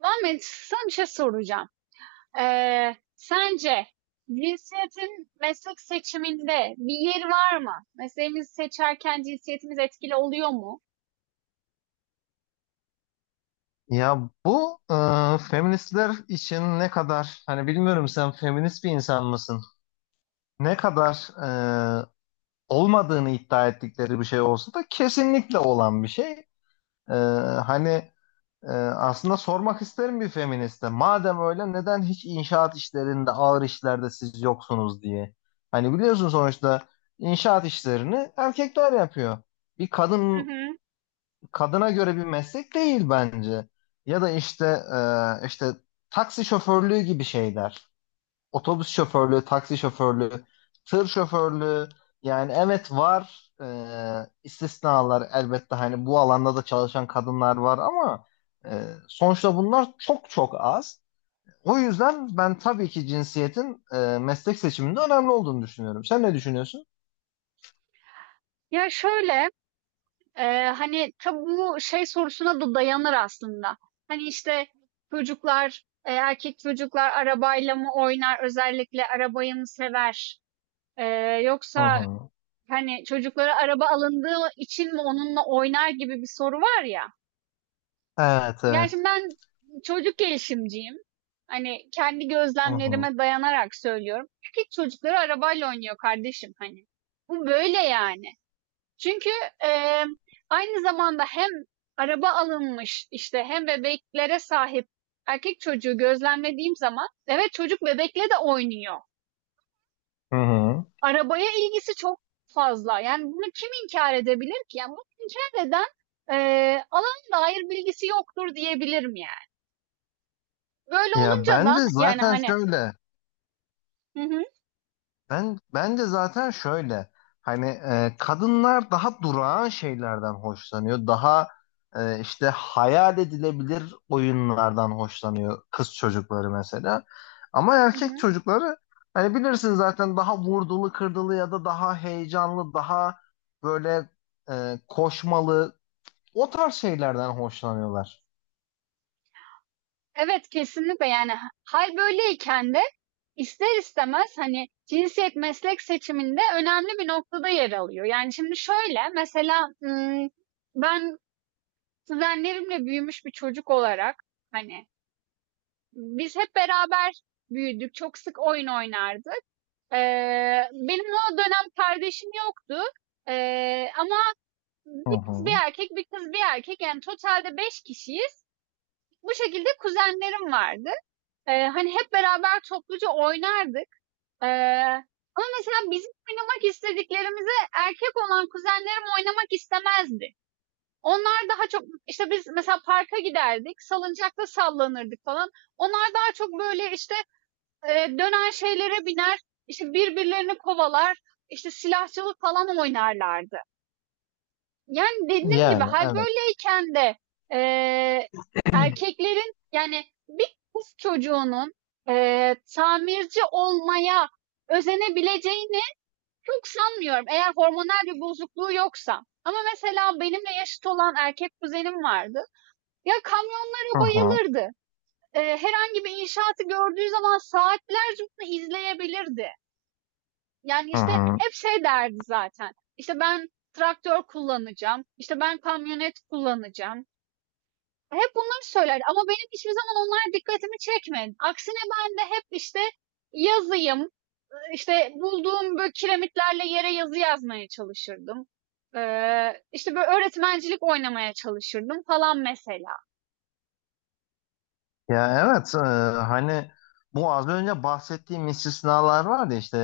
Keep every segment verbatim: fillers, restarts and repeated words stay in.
Muhammed, sana bir şey soracağım. Ee, sence cinsiyetin meslek seçiminde bir yeri var mı? Mesleğimizi seçerken cinsiyetimiz etkili oluyor mu? Ya bu e, feministler için ne kadar hani bilmiyorum, sen feminist bir insan mısın? Ne kadar e, olmadığını iddia ettikleri bir şey olsa da kesinlikle olan bir şey. E, hani, e, aslında sormak isterim bir feministe. Madem öyle neden hiç inşaat işlerinde, ağır işlerde siz yoksunuz diye. Hani biliyorsun, sonuçta inşaat işlerini erkekler yapıyor. Bir Hı kadın hı. Kadına göre bir meslek değil bence. Ya da işte e, işte taksi şoförlüğü gibi şeyler. Otobüs şoförlüğü, taksi şoförlüğü, tır şoförlüğü. Yani evet var, e, istisnalar elbette, hani bu alanda da çalışan kadınlar var, ama e, sonuçta bunlar çok çok az. O yüzden ben tabii ki cinsiyetin e, meslek seçiminde önemli olduğunu düşünüyorum. Sen ne düşünüyorsun? Ya şöyle, e, hani tabii bu şey sorusuna da dayanır aslında. Hani işte çocuklar, e, erkek çocuklar arabayla mı oynar, özellikle arabayı mı sever? E, Hı yoksa hı. hani çocuklara araba alındığı için mi onunla oynar gibi bir soru var ya. Evet, Yani evet. şimdi ben çocuk gelişimciyim. Hani kendi Hı hı. gözlemlerime dayanarak söylüyorum. Erkek çocukları arabayla oynuyor kardeşim hani. Bu böyle yani. Çünkü eee, aynı zamanda hem araba alınmış işte hem bebeklere sahip erkek çocuğu gözlemlediğim zaman evet çocuk bebekle de oynuyor. Hı hı. Arabaya ilgisi çok fazla. Yani bunu kim inkar edebilir ki? Yani bunu inkar eden eee alan dair bilgisi yoktur diyebilirim yani. Böyle Ya olunca da bence yani zaten hani. şöyle. Hı hı. Ben bence zaten şöyle hani e, kadınlar daha durağan şeylerden hoşlanıyor. Daha e, işte hayal edilebilir oyunlardan hoşlanıyor kız çocukları mesela. Ama Hı erkek hı. çocukları hani bilirsin zaten daha vurdulu kırdılı ya da daha heyecanlı, daha böyle e, koşmalı o tarz şeylerden hoşlanıyorlar. Evet kesinlikle yani hal böyleyken de ister istemez hani cinsiyet meslek seçiminde önemli bir noktada yer alıyor. Yani şimdi şöyle mesela ım, ben kuzenlerimle büyümüş bir çocuk olarak hani biz hep beraber büyüdük. Çok sık oyun oynardık. Ee, benim o dönem kardeşim yoktu. Ee, ama Hı bir kız hı. bir erkek, bir kız bir erkek yani totalde beş kişiyiz. Bu şekilde kuzenlerim vardı. Eee, hani hep beraber topluca oynardık. Eee, ama mesela bizim oynamak istediklerimizi erkek olan kuzenlerim oynamak istemezdi. Onlar daha çok işte biz mesela parka giderdik, salıncakta sallanırdık falan. Onlar daha çok böyle işte eee, dönen şeylere biner, işte birbirlerini kovalar, işte silahçılık falan oynarlardı. Yani dediğim gibi Yani hal evet. böyleyken de eee, erkeklerin yani bir kız çocuğunun eee, tamirci olmaya özenebileceğini çok sanmıyorum. Eğer hormonal bir bozukluğu yoksa. Ama mesela benimle yaşıt olan erkek kuzenim vardı. Ya Hı kamyonlara hı. bayılırdı. Eee, herhangi bir inşaatı gördüğü zaman saatlerce bunu izleyebilirdi. Yani, Hı işte, hı. hep şey derdi zaten, İşte ben traktör kullanacağım, İşte ben kamyonet kullanacağım. Hep bunları söylerdi ama benim hiçbir zaman onlar dikkatimi çekmedi. Aksine ben de hep, işte, yazıyım, İşte bulduğum, böyle, kiremitlerle yere yazı yazmaya çalışırdım. Eee, işte, böyle, öğretmencilik oynamaya çalışırdım falan mesela. Ya evet, e, hani bu az önce bahsettiğim istisnalar var ya, işte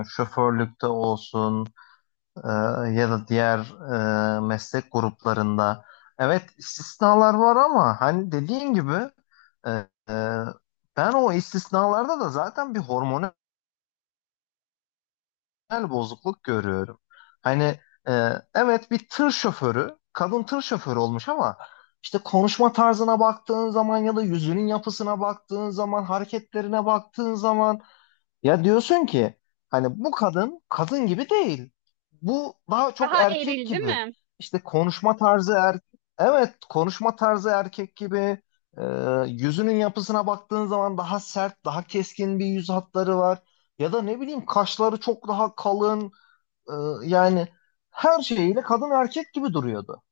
e, şoförlükte olsun, e, ya da diğer e, meslek gruplarında. Evet istisnalar var ama hani dediğin gibi, e, e, ben o istisnalarda da zaten bir hormonal moral bozukluk görüyorum. Hani e, evet, bir tır şoförü, kadın tır şoförü olmuş ama işte konuşma tarzına baktığın zaman ya da yüzünün yapısına baktığın zaman, hareketlerine baktığın zaman ya diyorsun ki hani bu kadın kadın gibi değil. Bu daha çok Daha erkek eril, değil gibi. mi? İşte konuşma tarzı erkek. Evet, konuşma tarzı erkek gibi. Ee, yüzünün yapısına baktığın zaman daha sert, daha keskin bir yüz hatları var. Ya da ne bileyim kaşları çok daha kalın. Ee, yani her şeyiyle kadın erkek gibi duruyordu.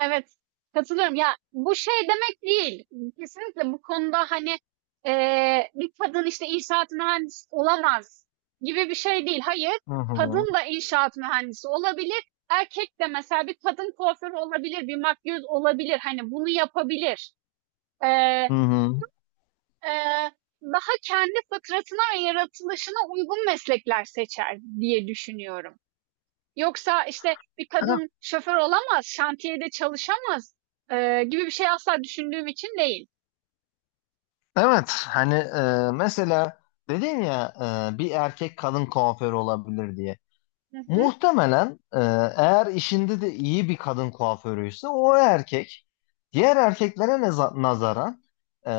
Evet, katılıyorum. Ya bu şey demek değil. Kesinlikle bu konuda hani eee, bir kadın işte inşaat mühendisi olamaz gibi bir şey değil. Hayır, Hı hı. kadın da inşaat mühendisi olabilir. Erkek de mesela bir kadın kuaförü olabilir, bir makyöz olabilir. Hani bunu yapabilir. Eee, Hı hı. eee, daha kendi fıtratına ve yaratılışına uygun meslekler seçer diye düşünüyorum. Yoksa işte bir kadın şoför olamaz, şantiyede çalışamaz eee, gibi bir şey asla düşündüğüm için değil. Evet, hani e, mesela dedin ya, e, bir erkek kadın kuaförü olabilir diye. Hı hı. Muhtemelen e, eğer işinde de iyi bir kadın kuaförüyse o erkek, diğer erkeklere neza- nazaran e,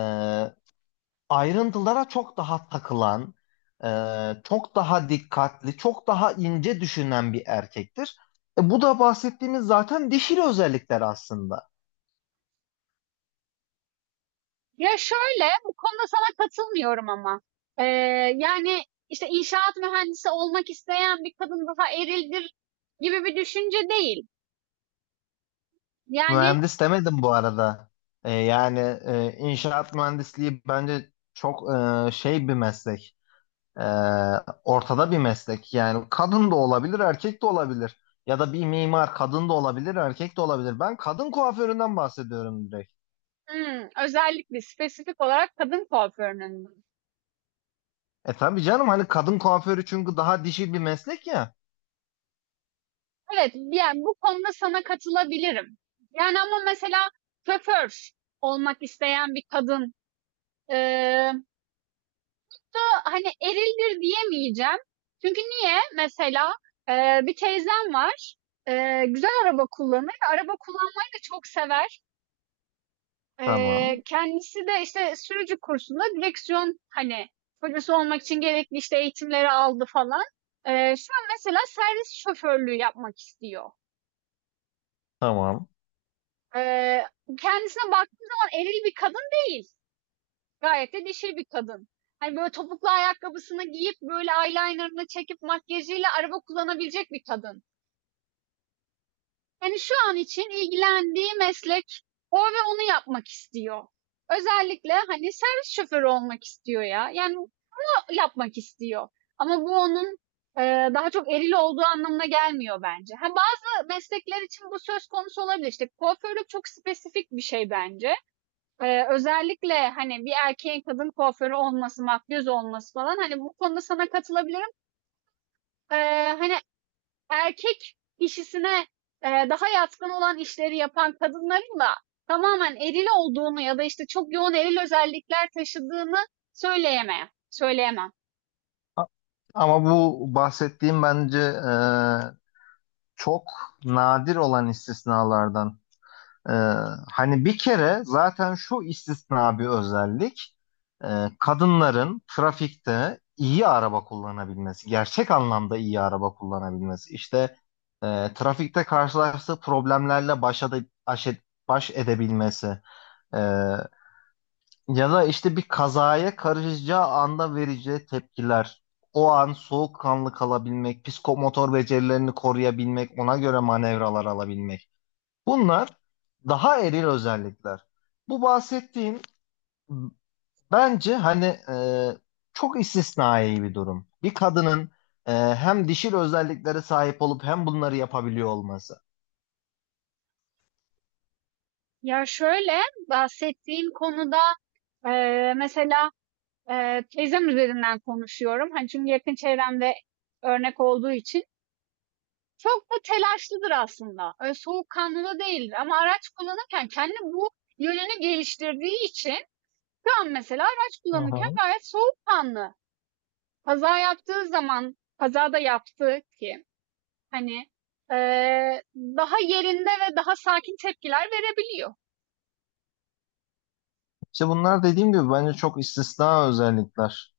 ayrıntılara çok daha takılan, e, çok daha dikkatli, çok daha ince düşünen bir erkektir. E, bu da bahsettiğimiz zaten dişil özellikler aslında. Ya şöyle, bu konuda sana katılmıyorum ama. Eee, yani işte inşaat mühendisi olmak isteyen bir kadın daha erildir gibi bir düşünce değil. Yani Mühendis demedim bu arada. E, yani e, inşaat mühendisliği bence çok e, şey bir meslek. Ee, ortada bir meslek. Yani kadın da olabilir, erkek de olabilir. Ya da bir mimar kadın da olabilir, erkek de olabilir. Ben kadın kuaföründen bahsediyorum direkt. hmm, özellikle spesifik olarak kadın kuaförünün. E tabii canım, hani kadın kuaförü, çünkü daha dişi bir meslek ya. Evet, yani bu konuda sana katılabilirim. Yani ama mesela şoför olmak isteyen bir kadın eee hani erildir diyemeyeceğim. Çünkü niye? Mesela e, bir teyzem var. E, güzel araba kullanır. Araba kullanmayı da çok sever. E, Tamam, kendisi de işte sürücü kursunda direksiyon hani polisi olmak için gerekli işte eğitimleri aldı falan. E, şu an mesela servis şoförlüğü yapmak istiyor. tamam. E, kendisine baktığım zaman eril bir kadın değil. Gayet de dişil bir kadın. Hani, böyle, topuklu ayakkabısını giyip, böyle, eyeliner'ını çekip makyajıyla araba kullanabilecek bir kadın. Hani, şu an için ilgilendiği meslek o ve onu yapmak istiyor. Özellikle, hani, servis şoförü olmak istiyor ya. Yani, bunu yapmak istiyor. Ama bu onun, eee, daha çok eril olduğu anlamına gelmiyor bence. Ha, bazı meslekler için bu söz konusu olabilir. İşte, kuaförlük çok spesifik bir şey bence. Eee, özellikle, hani, bir erkeğin kadın kuaförü olması, makyöz olması falan, hani, bu konuda sana katılabilirim. Eee, hani, erkek kişisine, eee, daha yatkın olan işleri yapan kadınların da tamamen eril olduğunu ya da, işte, çok yoğun eril özellikler taşıdığını söyleyemem söyleyemem. Ama bu bahsettiğim bence e, çok nadir olan istisnalardan. Ee, hani bir kere zaten şu istisna bir özellik, e, kadınların trafikte iyi araba kullanabilmesi, gerçek anlamda iyi araba kullanabilmesi. İşte e, trafikte karşılaştığı problemlerle baş, ede- aş- baş edebilmesi. E, ya da işte bir kazaya karışacağı anda vereceği tepkiler. O an soğukkanlı kalabilmek, psikomotor becerilerini koruyabilmek, ona göre manevralar alabilmek. Bunlar daha eril özellikler. Bu bahsettiğim bence hani e, çok istisnai bir durum. Bir kadının e, hem dişil özelliklere sahip olup hem bunları yapabiliyor olması. Ya, şöyle, bahsettiğin konuda, eee, mesela, eee, teyzem üzerinden konuşuyorum. Hani, çünkü yakın çevremde örnek olduğu için. Çok da telaşlıdır aslında. Öyle soğukkanlı da değildir. Ama araç kullanırken kendi bu yönünü geliştirdiği için şu an mesela araç Hı kullanırken hı. gayet soğukkanlı. Kaza yaptığı zaman, kazada yaptığı ki hani eee, daha yerinde ve daha sakin tepkiler verebiliyor. İşte bunlar dediğim gibi bence çok istisna özellikler.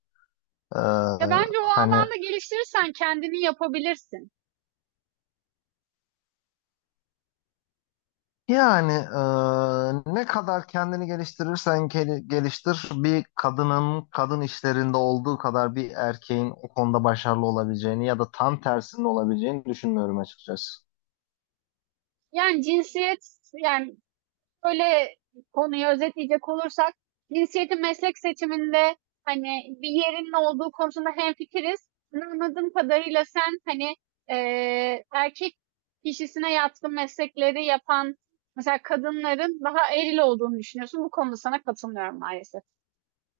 E, Ya bence o hani alanda geliştirirsen kendini yapabilirsin. Yani eee, ne kadar kendini geliştirirsen gel- geliştir, bir kadının kadın işlerinde olduğu kadar bir erkeğin o konuda başarılı olabileceğini ya da tam tersinin olabileceğini düşünmüyorum açıkçası. Yani cinsiyet, yani böyle konuyu özetleyecek olursak cinsiyetin meslek seçiminde hani bir yerinin olduğu konusunda hemfikiriz. Ama anladığım kadarıyla sen hani eee, erkek kişisine yatkın meslekleri yapan mesela kadınların daha eril olduğunu düşünüyorsun. Bu konuda sana katılmıyorum maalesef.